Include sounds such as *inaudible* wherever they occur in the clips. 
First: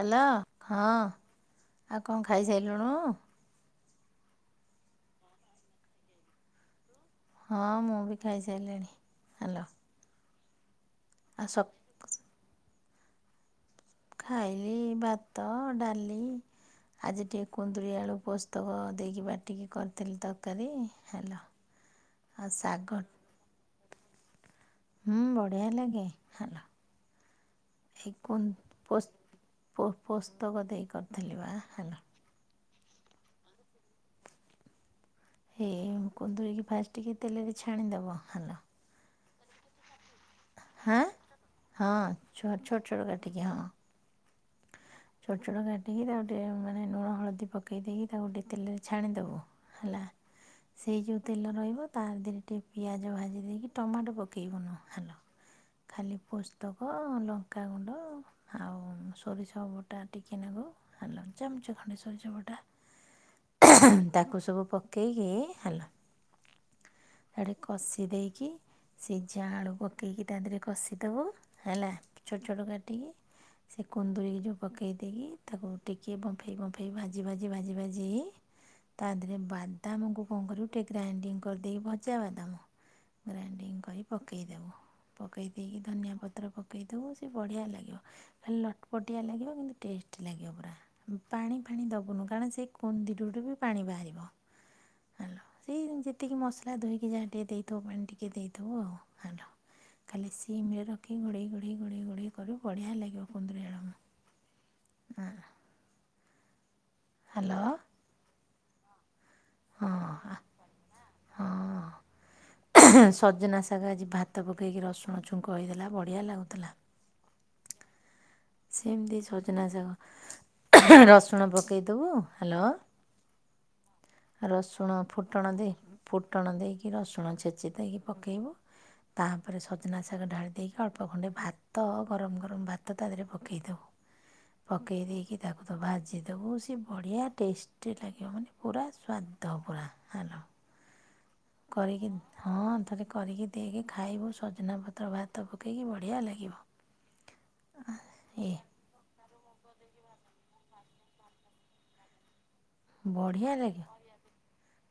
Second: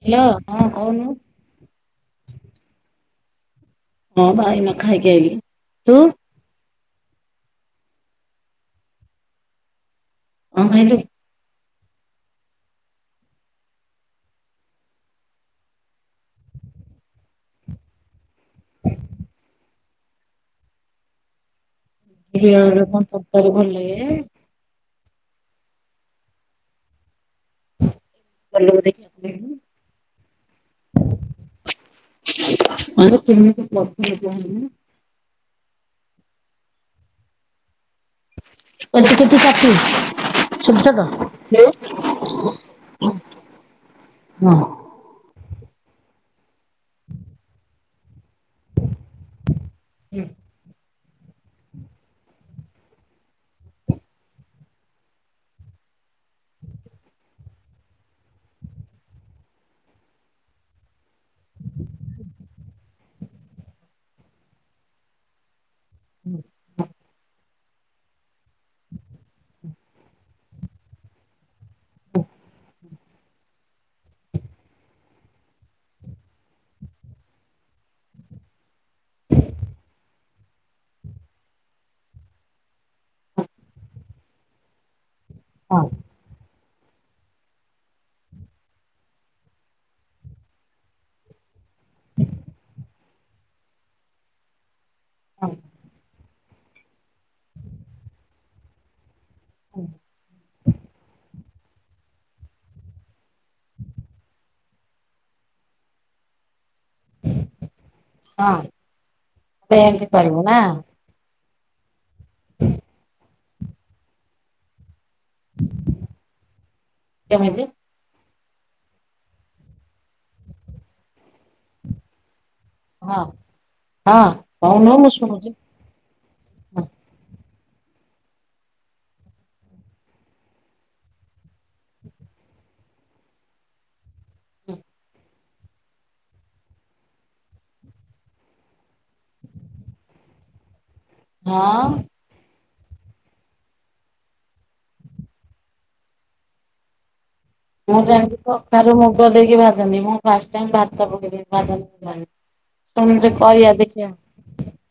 Hello! Hello ହଁ, କହୁନୁ ଆଉ କଣ ଖାଇସାଇଲୁଣୁ? ହଁ ବା, ଏଇନା ଖାଇକି ଆଇଲି, ତୁ? ହଁ, ମୁଁ ବି ଖାଇସାରିଲିଣି। ହାଲୋ! କଣ ଖାଇଲୁ? ଆଉ ସପ୍ ଖାଇଲି ଭାତ ଡାଲି ଆଜି ଟିକେ କୁନ୍ଦୁରି ଆଳୁ ପୋସ ସ୍ତକ ଦେଇକି ବାଟିକି କରିଥିଲି ତରକାରୀ, ହାଲୋ? କୁନ୍ଦୁରି ଆଳୁରେ କଣ ତରକାରି ଭଲ ଲାଗେ? ହୁଁ, ବଢିଆ ଲାଗେ, ହାଲୋ! ହେ କୁ ଗଲୁ ଦେଖିବାକୁ ପୋସ୍ତ କହିଲୁ। ପୋ ପୋସ୍ତକ ଦେଇକି କରିଥିଲି ବା, ହାଲୋ! ହଁ, ଯେ କେମିତି କରିଥିଲୁ କହନୁ? ହେଇ କୁନ୍ଦୁରିକି ଫାଷ୍ଟ ଟିକେ ତେଲରେ ଛାଣିଦେବ, ହାଲୋ! *unintelligible* ହଁ, ହଁ, ଛୋଟ ଛୋଟ ଛୋଟ କାଟିକି, ହଁ। *unintelligible* ଛୋଟ ଛୋଟ କାଟିକି ତାକୁ ଟିକେ ମାନେ ଲୁଣ ହଳଦୀ ପ ପକେଇ ଦେଇକି ତାକୁ ଟିକେ ତେଲରେ ଛାଣିଦବ ହେଲା, ହୁଁ, ସେଇ ଯୋଉ ତେଲ ରହିବ, ତା ଦେହରେ ଟିକେ ପିଆଜ ଭାଜି ଦେଇକି ଟମାଟୋ ପକେଇବୁନୁ, ହାଲୋ! ଖାଲି ପୋସ୍ତକ ଲଙ୍କାଗୁଣ୍ଡ ଆଉ ଷ ସୋରିଷ ବଟା ଟିକିଏ ନାଗୁରୁ, ହାଲୋ ଚାମଚେ ଖଣ୍ଡେ ସୋରିଷ ବଟା ତାକୁ ସବୁ ପକାଇକି, ହାଲୋ! ହୁଁ। ଆଡ଼େ କଷି ଦେଇକି ସିଝା ଆଳୁ ପକେଇକି ତା ଦେହରେ କଷିଦବ। ହେଲା ଛୋଟ ଛୋଟ କାଟିକି। ସେ କୁନ୍ଦୁରିକି ଯୋଉ ପକେଇ ଦେଇକି ତାକୁ ଟିକେ ବମ୍ଫେଇ ବମ୍ଫେଇ ଭାଜି ଭାଜି ଭାଜି ଭାଜି ତା ଧିରେ ବାଦାମକୁ କଣ କରିବୁ, ଟିକେ ଗ୍ରାଇଣ୍ଡିଙ୍ଗ କରିଦେଇକି ଭଜା ବାଦାମ। ଗ୍ରାଇଣ୍ଡିଙ୍ଗ କରି ପକେଇ ଦେବୁ। ପକେଇ ଦେଇକି ହଁ ଧନିଆ ପତ୍ର ପକେଇ ଦେବୁ ସେ ବଢ଼ିଆ ଲାଗିବ ହେଲ ପଟିଆ ଲାଗିବ କିନ୍ତୁ ଟେଷ୍ଟ ଲାଗିବ ପୁରା। ପାଣି ଫାଣି ଦବୁନୁ କାରଣ ସେ କୁନ୍ଦିରୁ ଠୁ ବି ପାଣି ବାହାରିବ। ହ୍ୟାଲୋ ହଁ ସେଇ ଯେତିକି ମସଲା ଧୋଇକି ଯାହା ଟିକେ ଦେଇଥିବୁ, ପାଣି ଟିକେ ଦେଇଥିବୁ ଆଉ ହ୍ୟାଲୋ। *unintelligible* ଖାଲି ସିମ୍ ରଖି ଘୋଡ଼େଇ ଘୋଡ଼େଇ ଘୋଡ଼େଇ ଘୋଡ଼େଇ କରୁ ବଢ଼ିଆ ଲାଗିବ କୁନ୍ଦୁରୁ ଆଳୁ ହଁ। ହ୍ୟାଲୋ। ହଁ ତ ଏମିତି କରିବୁ ନା। ହଁ ସଜନା ଶାଗ ଆଜି ଭାତ ପକେଇକି ରସୁଣ ଛୁଙ୍କ ହେଇଥିଲା ବଢ଼ିଆ ଲାଗୁଥିଲା। କେମିତି? ସେମିତି ସଜନା ଶାଗ ରସୁଣ ପକେଇଦେବୁ ହ୍ୟାଲୋ ହଁ ହଁ ରସୁଣ କହୁନୁ ମୁଁ ଶୁଣୁଛି। ଫୁଟଣ ଦେଇ ଫୁଟଣ ଦେଇକି ହଁ ରସୁଣ ଛେଚି ଦେଇକି ପକେଇବୁ ତାପରେ ସଜନା ଶାଗ ଢାଳି ଦେଇକି ଅଳ୍ପ ଖଣ୍ଡେ ଭାତ ଗରମ ଗରମ ଭାତ ତା ଦେହରେ ପ କେଇ ଦବୁ ପକେଇ ଦେଇ କି ତାକୁ ତ ଭାଜି ଦବୁ ସେ ବଢ଼ିଆ ଟେଷ୍ଟି ଲାଗିବ ମାନେ ପୁରା ସ୍ୱାଦ ପୁରା ହାଲୋ ହଁ କରିକି ହଁ ଥରେ କରିକି ଦେଇକି ଖାଇବୁ ସଜନା ପତ୍ର ଭାତ ପକେଇକି ବଢିଆ ଲାଗିବ। *unintelligible* ମୁଁ ଜାଣିଛିି ଏ କଖାରୁ ମୁଗ ଦେଇକି ଭାଜନ୍ତିି ମୁଁ ଫାଷ୍ଟଟାଇମ୍ ଭାତ ପକେଇକି ଭାଜନ୍ତି ଜାଣି ବଢିଆ ଲାଗିଅ।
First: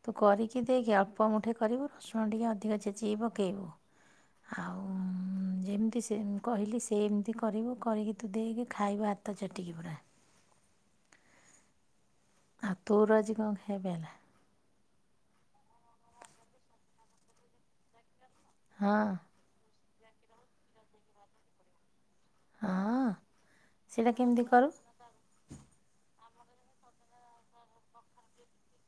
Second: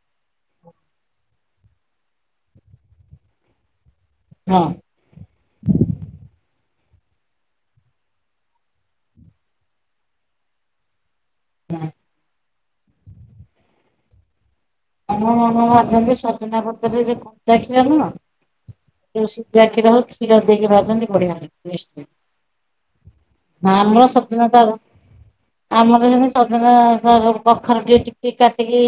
ତୁ କରିକି ଦେଖେ ଅଳ୍ପ ମୁଠେ କରିବୁ ରସୁଣ ଟିକେ ଅଧିକ ଛେଚିକି ପକେଇବୁ ହଁ ଆଉ *inaudible* ଯେମିତି ସେ ମୁଁ କହିଲି ସେ ଏମିତି କରିବୁ କରିକି ତୁ ଦେଇକି ଖାଇବୁ ହାତ ଚାଟିକି ପୁରା। *inaudible* ଆ ତୋର ଆଜି କଣ ଖାଇବା ହେଲା? ଆମ ମାମା ଭାଜନ୍ତି ସଜନା ପତ୍ରରେ ଯୋଉ କଞ୍ଚା କ୍ଷୀର ନୁହଁ? ହଁ ଯୋଉ ସିଜା ହୋଉଚି କ୍ଷୀର ଦେଇକି ଭାଜନ୍ତି ବଢିଆ *unintelligible* ହଁ ହଁ ଆମର ସେଇଟା କେମିତି ସଜନା କରୁ ଶାଗ ଆମର ସେମିତି ସଜନା ଶାଗ କଖାରୁ ଟିଏ ଟିକ୍ ଟିକ୍ କାଟିକି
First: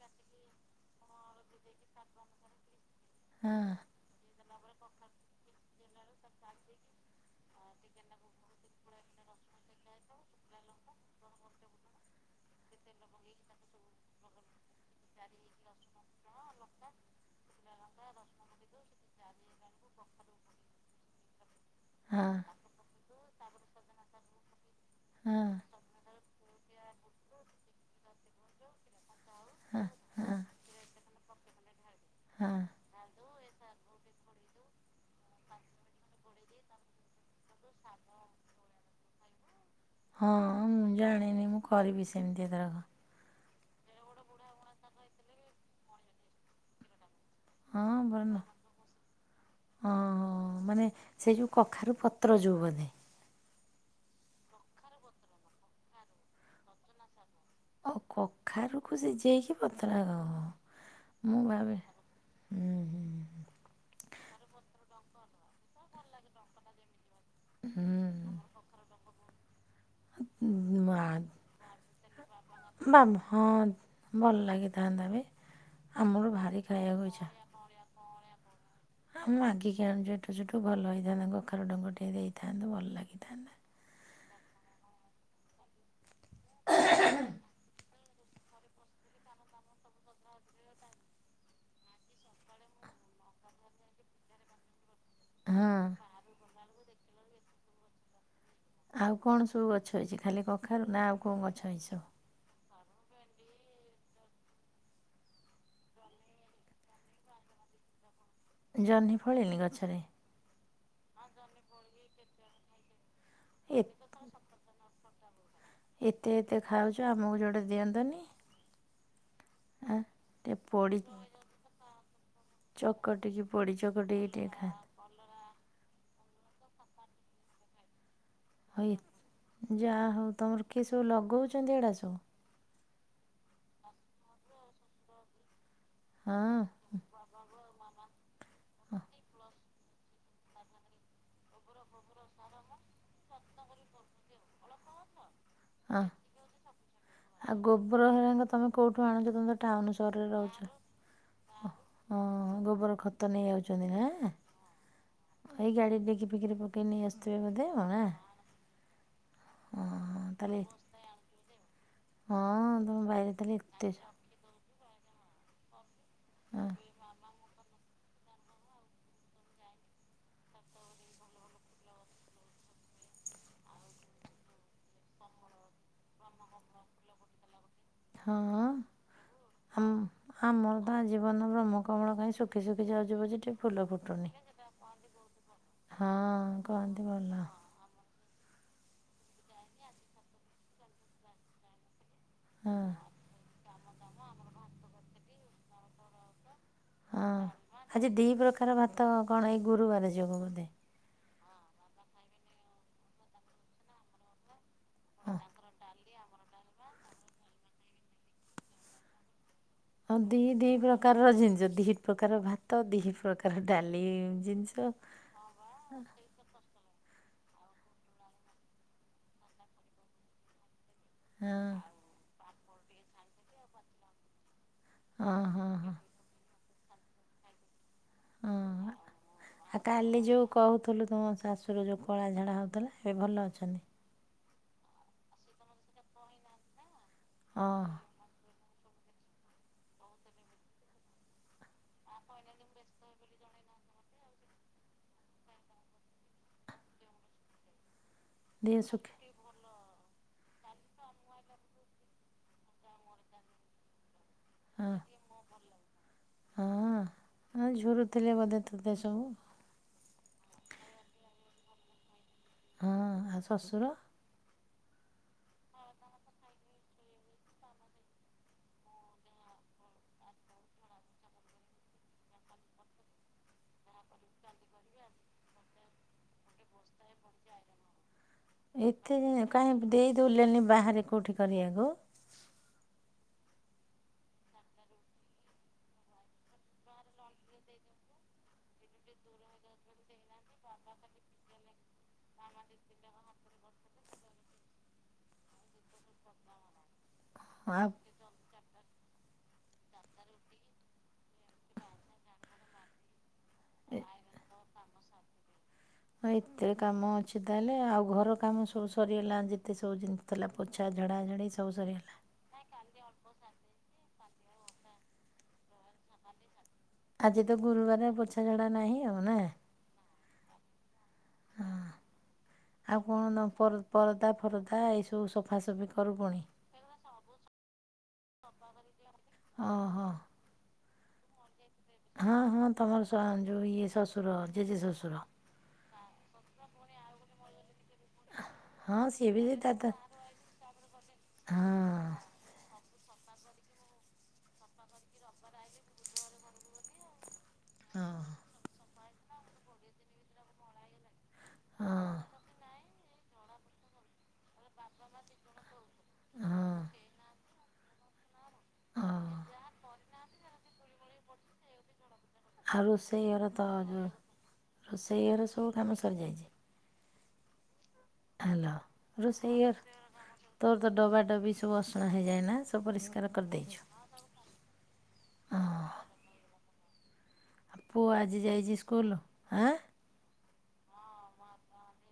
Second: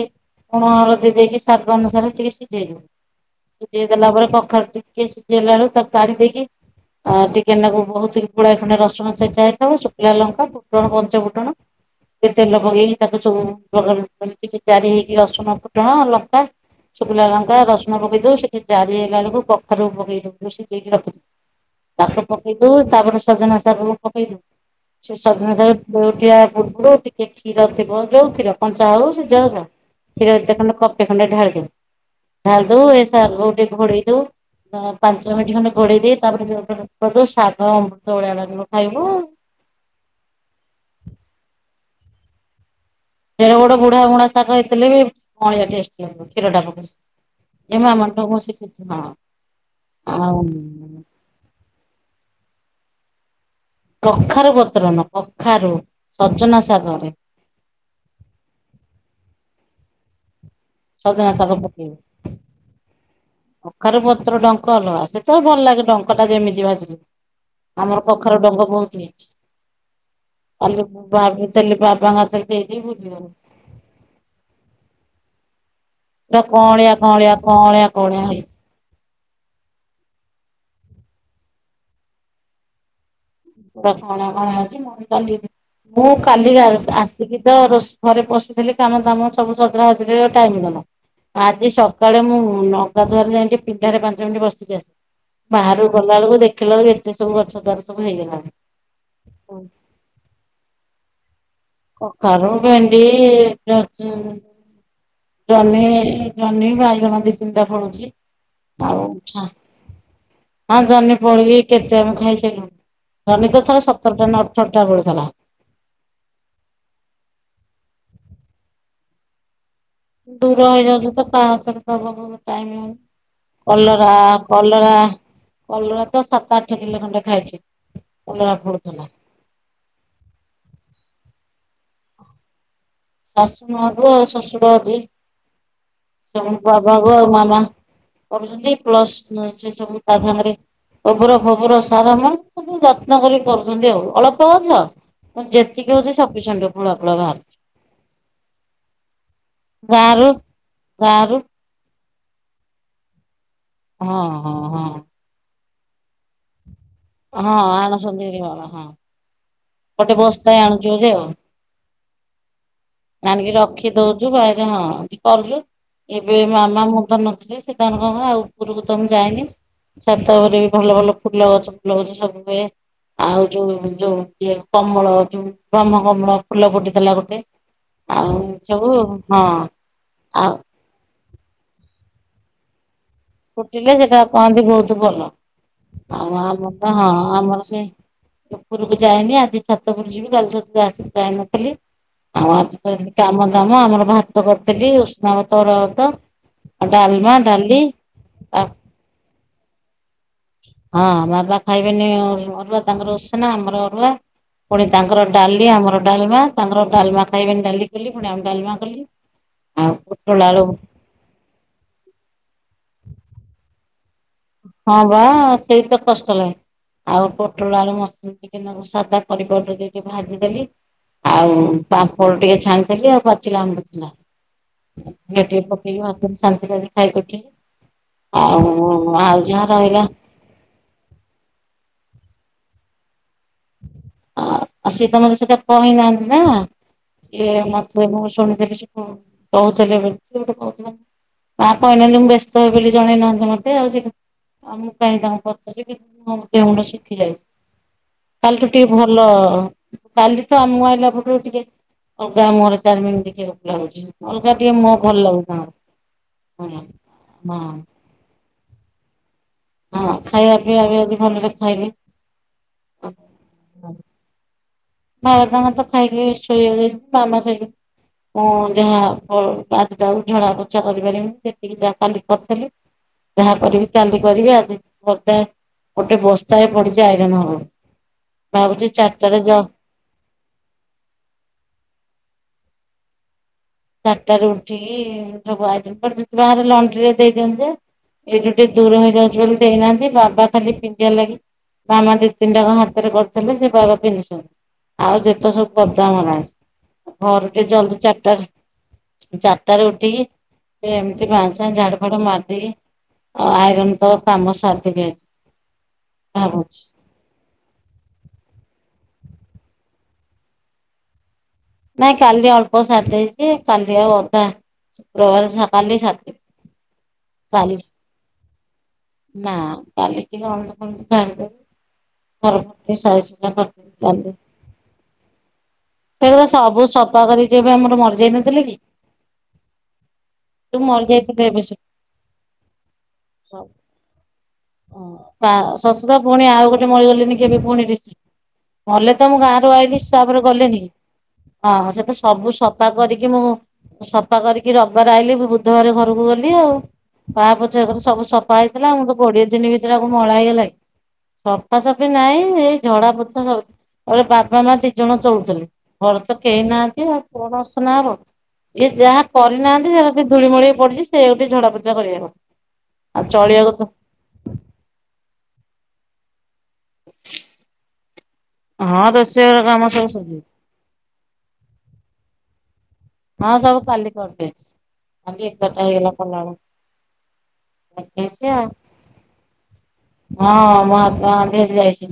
ଲୁଣ ହଳଦୀ ଦେଇକି ସ୍ୱାଦ ଅନୁସାରେ ଟିକେ ସିଝେଇ ଦବୁ ହଁ ସିଝେଇ ଦେଲା ପରେ କଖାରୁ ଟିକେ ସିଜିଲାରୁ ତାକୁ କାଢି ଦେଇକି ଆ ଟିକେ ନାକୁ ବହୁତ ଗୁଡ଼ାଏ ଖଣ୍ଡେ ରସୁଣ ଛେଚା ହେଇଥବ ଶୁଖିଲା ଲଙ୍କା ଫୁଟଣ ପଞ୍ଚ ଫୁଟଣ ଟିକେ ତେଲ ପକେଇକି ତାକୁ ସବୁ ଲଗା ଲଗି କରି ତାକୁ ଟିକେ ଜାରି ହେଇକି କି ରସୁଣ ଫୁଟଣ ଲଙ୍କା ଶୁଖିଲା ଲଙ୍କା ରସୁଣ ପକେଇ ଦବୁ ସେଠି ଜାରି ହେଇଗଲା ବେଳକୁ ପ କଖାରୁ କୁ ପକେଇ ଦବୁ ଶିଝେଇ କି ରଖିଥିବୁ ତାକୁ ହଁ ପକେଇ ବୁ ତାପରେ ସଜନା ଶାଗ କୁ ପକେଇ ଦବୁ ସେ ହଁ ସଜନା ଶାଗରେ ଲେଉଟିବା ପୂର୍ବରୁ ଟିକେ କ୍ଷୀର ଥିବ ଯଉ କ୍ଷୀର କଞ୍ଚା ହଉ ସେ ଯାହା ହେଉ ହଁ ହଁ କ୍ଷୀର ଏତେ ଖଣ୍ଡେ କପେ ଖଣ୍ଡେ ଢାଳିଦବୁ ହଁ ଢାଳି ଦବୁ ଏ ଶାଗକୁ ଟିକେ ଘୋଡେଇ ଦବୁ ଅ ପାଞ୍ଚ ମିନିଟ ଖଣ୍ଡେ ଘୋଡେଇ ଦେଇ ତାପରେ ଶାଗ ଅମୃତଭଳିଆ ଲାଗିବ ଖାଇବୁ। ହଁ ମୁଁ ଜାଣିନି ମୁଁ କରିବି ସେମିତି ଏଥରକ। ଯେଡ଼େ ବଡ଼ ବୁଢା ବୁଣା ଶାଗ ହେଇଥିଲେ ବି ଭଳିଆ ଟେଷ୍ଟ ଲାଗିବ କ୍ଷୀରଟା ପ ଏ ହଁ ମା ମଣ୍ଟ କୁ ବନ ଶିଖିଛି ହଁ ହଁ ଆଉ ହଁ ମାନେ ସେ ଯୋଉ କଖାରୁ ପତ୍ର ଯୋଉ ବୋଧେ କଖାରୁ ପତ୍ର ନୁହ କଖାରୁ ସଜନା ଶାଗରେ ଆଉ କଖାରୁକୁ ସିଝେଇକି ପତ୍ର ଦବୁ। ସଜନା ମୁଁ ଶାଗ ଭାବି ପକେଇବୁ। ହୁଁ ହୁଁ। କଖାରୁ ପତ୍ର ଡଙ୍କ ଅଲଗା ସେତ ଭଲ ଲାଗେ ଡଙ୍କଟା ଯେମିତି ଭାଜିଲେ ହୁଁ ଆମର କଖରୁ ଡଙ୍କ ବୋହୁତ ହେଇଚି। ହୁଁ କାଲି ମା ଭାବିଥିଲି ବାବାଙ୍କ ହାତରେ ଦେଇଦେବି ବା ଭୁଲିଗଲି। ହଁ ଭଲ ଲାଗିଥାନ୍ତା ଏବେ। ପୁରା କଅଁଳିଆ କଅଁଳିଆ କଅଁଳିଆ କଅଁଳିଆ ହେଇଚି। ଆ ମୁଁ ମାଗିକି ଆଣୁଚି ଏଠୁ ସେଠୁ ଭଲ ହେଇଥାନ୍ତା କଖାରୁ ଡଙ୍କ ଟିକେ ଦେଇଥାନ୍ତ ଭଲ ଲାଗିଥାନ୍ତା। ପୁରା କଅଁଳିଆ କଅଁଳିଆ ହେଇଚି ମୁ ବି କାଲିକି ମୁଁ କାଲିକି ଆ ଆସିକି ତ ରୋଷ ଘରେ ପଶିଥିଲି କାମ ଦାମ ସବୁ ସଜଡା ସଜଡ଼ିରେ ଟାଇମି ଗଲା। ଆଜି ସକାଳେ ମୁଁ ନଗାଧୁଆରେ ଯାଇଁ ଟିକେ ପିଣ୍ଢାରେ ପାଞ୍ଚ ମିନିଟ୍ ବସିିକି ଆସି ହଁ ବାହରକୁ ଗଲାବେଳକୁ ଦେଖିଲା ବେଳକୁ ଏତେ ସବୁ ଗଛ ତାର ସବୁ ହେଇଗଲାଣି। ଆଉ କଣ ସବୁ ଗଛ ଅଛି ଖାଲି କଖାରୁ ନା ଆଉ କଣ ଗଛ ହେଇଛି? ସବୁ କଖାରୁ, ଭେଣ୍ଡି, *inaudible* ଜହ୍ନି ଜହ୍ନି ବାଇଗଣ ଦି ତିନିଟା ଫଳୁଚି। ଜହ୍ନି ଫଳେନି ଗଛରେ? ହଁ ଜହ୍ନି ଫଳିକି କେତେ ଆମେ ଖାଇ ସାଇଲୁଣି ଜହ୍ନି ତ ଏ ଥରେ ସତରଟା ନା ଅଠରଟା ଫଳିଥିଲା। ଏତେ ଏତେ ଖାଉଚ ଆମକୁ ଯୋଡେ ଦିଅନ୍ତନି ଆଁ ଟିକେ ଦୂର ପୋଡ଼ି ହେଇଯାଉଚି ତ କା ହାତରେ ଦବାକୁ ଟାଇମ ହୋଉନି ଚକଟିକି ପୋଡ଼ି କଲରା ଚକଟିକି ଟିକେ ଖା କଲରା କଲରା ତ ସାତ ଆଠ କିଲୋ ଖଣ୍ଡେ ଖାଇଛି କଲରା ଫଳୁଥୁଲା। ଯାହୋଉ ତମର କିଏ ସବୁ ଲଗୋଉଚନ୍ତି ଏଡା ସବୁ? ଶାଶୁ ମାଆକୁ ଆଉ ଶଶୁର ଅଛି ତମ ହଁ ବାବାକୁ ଆଉ ମାମା। କରୁଚନ୍ତି ପ୍ଲସ୍ ନେ ସେ ସବୁ ତା ସାଙ୍ଗରେ ଗୋବୁର ଫୋବୁର ସ ସାର ଆମ କିନ୍ତୁ ଯତ୍ନ କରି କରୁଚନ୍ତି ଆଉ ଅଳପ ଗଛ କିନ୍ତୁ ଯେତିକି ହଁ। ହୋଉଚି ସପିସେଣ୍ଟ। ମୂଳ ଫୁଳ ଭା ଆଉ ଗୋବର ହେରାଙ୍କ ତମେ କୋଉଠୁ ଆଣୁଚ ତମେ ତ ଟାଉନ ସହରରେ ଗାଁରୁ ରହୁଚ? ଗାଁରୁ ଅହଁ ଗୋବର ଖତ ନେଇ ଆଉଚନ୍ତି ହଁ ନାଁ। ହଁ ହଁ ଆଉ ଏଇ ଗାଡ଼ି ଡିକି ଫିକିରେ ପକେଇ ନେଇ ଆସ୍ ହଁ ଆଣୁଛନ୍ତି *unintelligible* ହଁ। ଗୋଟେ ହଁ ବସ୍ତାଏ ତାହେଲେ ଆଣୁଚନ୍ତି ଆଉ ହଁ ତମ ବାଇରେ ଆଣିକି ତାହେଲେ ଏତେ ସ- ରଖିଦୋଉ ଚୁ ବାଇଗଣ ହଁ ଏମତି କରୁଚୁ ଏବେ ହଁ। ମାମା ମୁଁ ତ ନଥିଲେ ଯେ ତାଙ୍କ ହଁ ଆଉ ଉପରୁକୁ ତ ମୁଁ ଯାଏନି ଛାତ ଉପରେ ବି ଭଲ ଭଲ ଫୁଲ ଗଛ ଫୁଲ ଗଛ ସବୁ ହୁଏ ଆଉ ଯୋଉ ଯୋଉ ଇଏ କମଳ ଯୋଉ ବ୍ରହ୍ମକମଳ ଫୁଲ ଫୁଟିଥିଲା ଗୋଟେ। ହଁ। ଆଉ ସବୁ ହଁ ଆଉ ହଁ ଆଜି ପର୍ଯ୍ୟନ୍ତ ବ୍ରହ୍ମକମଳ କାଇଁ ଶୁଖି ଶୁଖି ଯାଉଚି ପଛେ ଟିକେ ଫୁଲ ଫୁଟିଲେ ସେଟା ଫୁଟୁନି। କହନ୍ତି ବୋହୁତ ଭଲ ହଁ ଆଉ ଆମର ତ କହନ୍ତି ହଁ ଭଲ ଆମର ସେ ଉପୁରୁକୁ ଯାଏନି ଆଜି ଛାତ ଉପୁରୁକୁ ଯିବି ଗଲେତ *unintelligible* ଯାଇନଥିଲି ଆଉ ହଁ ଆଜି ତ ଏମି କାମ ଦାମ ଆମର ଭାତ କରଥିଲି ଉଷୁନା ଭାତ, ଅରୁଆ ଭାତ ଆଉ ହଁ। ଡାଲମା, ଡାଲି। ଆଜି ଦି ଆ ପ୍ରକାର ଭାତ କଣ ଏଇ ଗୁରୁବାରେ ଯୋଗୁ ବୋଧେ। ହଁ ବାବା ଖାଇବେନି ଅରୁ ଅରୁଆ ତାଙ୍କର ଉସୁନା ଆମର ଅରୁଆ। ପୁଣି ତାଙ୍କର ଡାଲି ଆମର ଡାଲମା ତାଙ୍କର ଡାଲମା ଖାଇବେନି ଡାଲି କଲି ପୁଣି ଆମ ଡାଲମା କଲି। ଆଉ ହଁ ଦି ପୋଟଳ ଆଳୁ ଦି ପ୍ରକାରର ଜିନଷ ଦି ପ୍ରକାର ଭାତ ଦି ପ୍ରକାର ଡାଲି। ହଁ ପା ସେଇ ତ କଷ୍ଟ ଲାଗେ। ଆଉ ପୋଟଳ ଆଳୁ ମସଲା ଟିକେ ନାଗୁ ସାଦା ପରିବା ଗୋଟେ ଦେଇକି ଭାଜିଦେଲି। ଆଉ ପାମ୍ପଡ ଟିକେ ଛାଣିଥିଲି ଆଉ ବାଚିଲା ଆମ୍ୱ ଥିଲା ହଁ ଘିଅ ଟିକେ ହଁ ହଁ ପକେଇକି ଭା ଶାନ୍ତିରେ ଆଜି ଖାଇକି ଉଠିଲି ଆଉ ହଁ ଆଉ ଯାହା ଆଉ ରହିଲା କାଲି ଯୋଉ କହୁଥୁଲୁ ତମ ଶାଶୁର ଯୋଉ କଳା ଝାଡ଼ା ହୋଉଥୁଲା ଏବେ ଭଲ ଅଛନ୍ତି? ଆ ଆଉ ସିଏ ତମର ସେଇଟା କହିନାହାନ୍ତି ନା ସିଏ ହଁ ମତେ ମୁଁ ଶୁଣିଥିଲି ସେ ହୁଁ କୋହୁଥିଲେ ବୋଲି କିଏ ଗୋଟେ କୋହୁଥୁଲା ମା କହିନାହାନ୍ତି ମୁଁ ବ୍ୟସ୍ତ ହେବି ବୋଲି ଜଣେଇନାହାନ୍ତି ମତେ ଆଉ ସେ ତ *unintelligible* କାଲି ଠୁ ଦେହ ଟିକେ ସୁଖୀ ଭଲ କାଲି ତ ଆ ମୁଁ ଆଇଲା ପଟରୁ ଟିକେ ଅଗା ମୋର ଚାରିମିନ ଟିକେ ରହୁଚି ଅଲଗା ଟିକେ ହଁ ମୋ ଭଲ ଲାଗୁ *unintelligible* ହଁ ହଁ ଝୁରୁଥିଲେ ବୋଧେ ତତେ ସବୁ। ହଁ ଖାଇଆ ପିଇବା ବି ଆଜି ଭଲରେ ଖାଇଲି। ହଁ ଆ ଶଶୁର? ବାବା ତାଙ୍କର ତ ଖାଇକି ଶୋଇ ବାକୁ ଯାଇଛି ମାମା *unintelligible* ମୁଁ ଯାହା ଯଉ ମୋ *unintelligible* ଝଡା ପୋଛା କରିପାରିବିନି ସେତିକି ଯାହା କାଲି କରିଥିଲି। ଯାହା କରିବି କାଲି କରିବି ଆଜି ପଦା ଗୋଟେ ବସ୍ତା ଏ ପଡିଚି ଆଇରନ ହବ ଭାବୁଚି ଏତେ ଯାଏଁ ଚାରିଟାରେ ଯଅ କାହିଁ ଦେଇ ଦୋଉଲେନି ବାହାରେ କୋଉଠି କରିବାକୁ। ଚାରିଟାରୁ ଉଠିକି ସବୁ ଆଇରନ ଫାଇରନ ବାହରେ ଲଣ୍ଡ୍ରି ରେ ଦେଇ ଦିଅନ୍ତି ଯେ ଏଇଠୁ ଟିକେ ଦୂର ହେଇଯାଉଛି ବୋଲି ଦେଇନାହାନ୍ତି ବାବା ଖାଲି ପିନ୍ଧିବା ଲାଗି ମାମା ଦି ତିନିଟା ଙ୍କ ହାତରେ କରିଥିଲେ ସେ ବାବା ପିନ୍ଧିଛନ୍ତି। ଆଉ ଯେତେ ସବୁ ପଦାମରା ଘର ଟେ ଆଉ ଜଲଦି ଚାରିଟାରେ ଚାରିଟାରେ ଉଠିକି ଏମିତି ବାଁ ସା ଝାଡୁ ଫାଡୁ ମାରିଦେଇକି ଅ ଆଇରନ୍ ଏ- ତ କାମ ସାରିଦେବି ଆ ଭାବୁଚି। ସେ ତାହେଲେ ଆଉ ଘର କାମ ସବୁ ସରିଗଲା ଯେତେ ସବୁ ଜିନି ଥିଲା ପୋଛା ଝଡ଼ା ଝଡ଼ି ନାଇଁ କାଲି ଅଳ୍ପ ସାରିଦେଇଛି କାଲି ଆଉ ଅଧା ଶୁକ୍ରବାର ସ କାଲି ସାରିଦେବି। ଆଜି ତ କାଲି ଗୁରୁବାରେ ପୋଛାଝଡା ନାହିଁ ଆଉ ନା। ନା କାଲିକି ଅନ୍ଧୁ ଫନ୍ଦୁ ଝଡିଦବୁ ହଁ ଆଉ କଣ ଦ ପର କରିଦେବି ପରଦା ଫରଦା ଏଇସବୁ ସଫାସଫି। କରୁ ପୁଣି ସେଉରା ସବୁ ସଫା କରିଛି ଏବେ ଆମର ମରିଯାଇନଥିଲେ କି? ଓହୋ ଯୋଉ ମାରି ଯାଇଥିଲେ ଏବେ ହଁ ହଁ ତମର ଶ ସ ଯୋଉ ଇଏ ଶ୍ୱଶୁର ଜେଜେ ଶ୍ୱଶୁର ତା ଶଶୁର ପୁଣି ଆଉ ଗୋଟେ ମାରିଗଲେନି କି ଏବେ ପୁଣି ଡି ହଁ ମଲେ ତ ସିଏ ମୁଁ ବି ସେ ଗାଁ ତା ରୁ ତା ଆଇଲି ସାବରେ ଗଲେନି କି? ହଁ ହଁ ସେ ତ ସବୁ ସ ସଫା କରିକି ମୁଁ ସଫା କରିକି ରବିବାର ଆଇଲିି ମୁ ବୁଧବାର ଘରକୁ ଗଲି ଆଉ। ପା ପଛା ପରେ ହଁ ସବୁ ସଫା ହେଇଥିଲା ମୁଁ ତ କୋଡିଏ ଦିନ ଭିତରେ ଆଉ କଣ ମଇଳା ହେଇଗଲା କି? ହଁ ସଫାସଫି ନାଇଁ ଏଇ ଝଡା ପୋଛା ସବ୍ ବାବା ମା ଦି ଜଣ ଚଳୁଥିଲେ। ଘର ତ ହଁ କେହି ନାହାନ୍ତି ଆଉ କଣ ଅସନା ହବ। ଇଏ ହଁ ଯାହା କରିନାହାନ୍ତି ଯଉ ଧୂୁଳି ମଳି ପଡିଛି ସେଇଆକୁ ଟିକେ ଝଡା ପୋଛା କରିବା କଥା। ଆଉ ରୋଷେଇ ଘର ତ ଯ ରୋଷେଇ ଘରେ ସବୁ କାମ ସରିଯାଇଛି। ହ୍ୟାଲୋ ହଁ ରୋଷେଇ ଘର କାମ ସବୁ ସରିଯାଇଛି। *unintelligible* ତୋର ତ ଡବା ଡବି ସବୁ ଅସନା ହେଇଯାଏନା ସବୁ ପରିଷ୍କାର ହଁ କରିଦେଇଛୁ ସବୁ କାଲି କରିଦେଇଛି କାଲି ଏଗାରଟା ହେଇଗଲା କଲାବେଳକୁ। ଆ ପୁଅ ଆଜି କରିଦେଇଛି ଆଉ। ଯାଇଛି ସ୍କୁଲ ଆଁ। ହଁ *unintelligible* ଯାଇଛି।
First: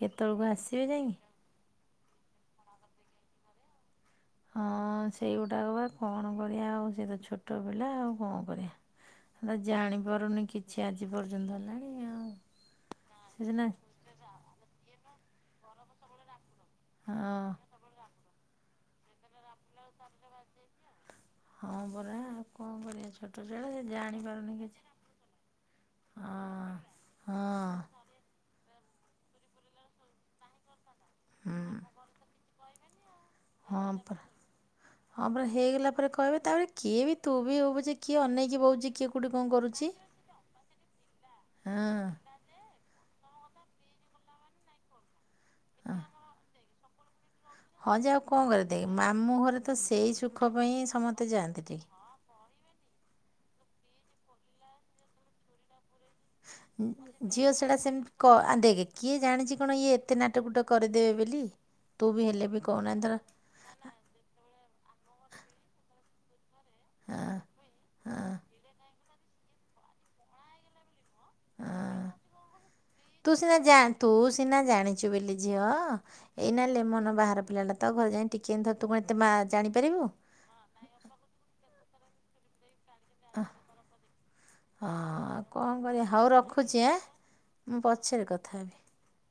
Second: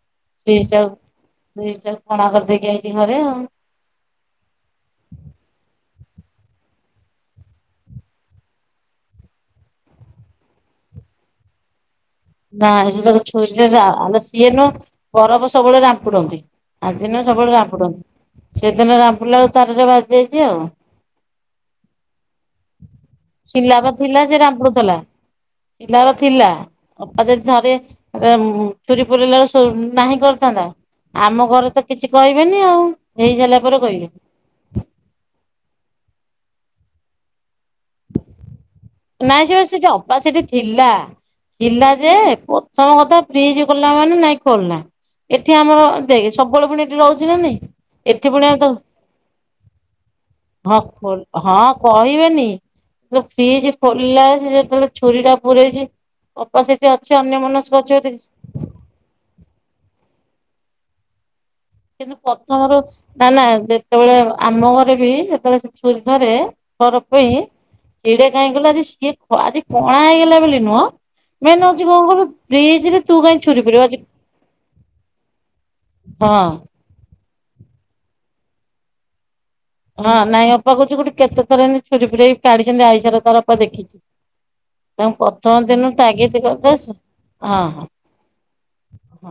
କେତେବେଳକୁ ଆସିବେ ଯାଇକି? ସ୍ୱିଚ ଟାକୁ କଣା କରିଦେଇକି ଆଇଚି ଘରେ ଆଉ। ହଁ ସେଇଗୁଟା କ ବା କଣ କରିବା ଆଉ ସେ ତ ଛୋଟ ପିଲା ଆଉ କ କରିବା। ଜାଣିପାରୁନି କିଛି ଆଜି ପର୍ଯ୍ୟନ୍ତ ହେଲାଣି ଆଉ। *unintelligible* ସେ ସିନା ସିଏ ନୁହ ବରଫ ସବୁବେଳେ ରାମ୍ପୁଡନ୍ତି। ଆଜିିନୁହଁ ହଁ ସବୁବେଳେ ରାମ୍ପୁଡନ୍ତି ସେଦିନ ରାମ୍ପୁଡ଼ିଲା ଆ ତାରରେ ବାଜି ଯାଇଛି ଆଉ। ହଁ ପରା ଆଉ କଣ କରିବା ଛୋଟ ଛୁଆଟା ଶିଲା ସେ ଜାଣିପାରୁନି କିଛି। ପିଲା ଅ ଥିଲା ହଁ ଅପା ହଁ ଯଦି ଥରେ *unintelligible* ଛୁରୀ ପୁରିଲା *unintelligible* ନାହିଁ କରିଥାନ୍ତା। ଆମ ଘରେ ହୁଁ ତ କିଛି କହିବେନି ଆଉ ହେଇସାରିଲା ପରେ ହଁ କହିବେ। ପରା ହଁ ପରା ହେଇଗଲା ପରେ କହିବେ ତାପରେ କିଏ ବି ତୁ ବି ହଉପଛେ କିଏ ଅନେଇକି ବଉଛି କିଏ କେଉଁଠି କ'ଣ ନାଇଁ ସେ ବା କରୁଛି ସେଠି ଅପା ସେଠି ଥିଲା ଥିଲା ଯେ ପ୍ରଥମ କଥା ଫ୍ରିଜ ଖୋଲିଲା ମାନେ ନାଇଁ ଖୋଲନା। ଏଠି ଆମର ହଁ ଦେଖ ସବୁବେଳେ ପୁଣି ଏଠି ରହୁଛି ନା ନାଇଁ। ହଁ ଯେ ଆଉ ଏଠି କଣ ପୁଣି କରିବା ତାକୁ ଦେଖ ମାମୁଁ ଘରେ ତ ସେଇ ସୁଖ ପାଇଁ ସମସ୍ତେ ଯାଆନ୍ତି ଟିକେ। ଯିବେନି ଫ୍ରିଜ ଖୋଲିଲା ସେ ଯେତେବେଳେ ଛୁରୀ ଟା ପୁରଇଛି ଝିଅ ସେଟା ସେମିତି କ ଆ ଦେଖେ କିଏ ଜାଣିଛି କଣ ଇଏ ଏତେ ନାଟକୁଟ କରିଦେବେ ବେଲି। କିନ୍ତୁ ପ୍ରଥମରୁ ନା ନା ଯେତେବେଳେ ଆମ ଘରେ ବି ଯେତେବେଳେ ସେ ଛୁରୀ ଧରେ ଖର ହଁ ପାଇଁ ସେଇଡା ହଁ କାହିଁ କହିଲୁ ଆଜି ସିଏ ଆଜି କଣା ହେଇଗଲା ବୋଲି ନୁହଁ। ମେନ୍ ହଉଚି କଣ ହଁ କହିଲୁ ଫ୍ରିଜ୍ ରେ ତୁ କାଇଁ ସିନା ଛୁୁରି ଜା ପୁରେଇ ତୁ ସିନା ଜାଣିଛୁ ବୋଲି ଝିଅ। ଏଇନା ଲେମନ ବାହାର ପିଲାଟା ତାକୁ ଘରେ ଯାଇ ଟିକେ ଏମିଥ ତୁ କଣ ଏତେ ମା ଜାଣିପାରିବୁ। ହଁ ନାଇଁ ଅପା କହୁଛି ଗୋଟେ କେତେଥରେ ଏମନ୍ତି ଛୁରୀ ଫୁରେଇ କାଢିଛନ୍ତି ଆଇ ତର ତରପ ଦେଖିଛି ହଁ ତାଙ୍କୁ ଆଉ ପ୍ରଥମ କଣ ଦିନ କରିବା ହଉ ତାଗିଦ୍ କରିଦ ରଖୁଛି ଆଁ ହଁ ମୁଁ ହଁ। ପଛରେ କଥା ହେବି। ହଁ।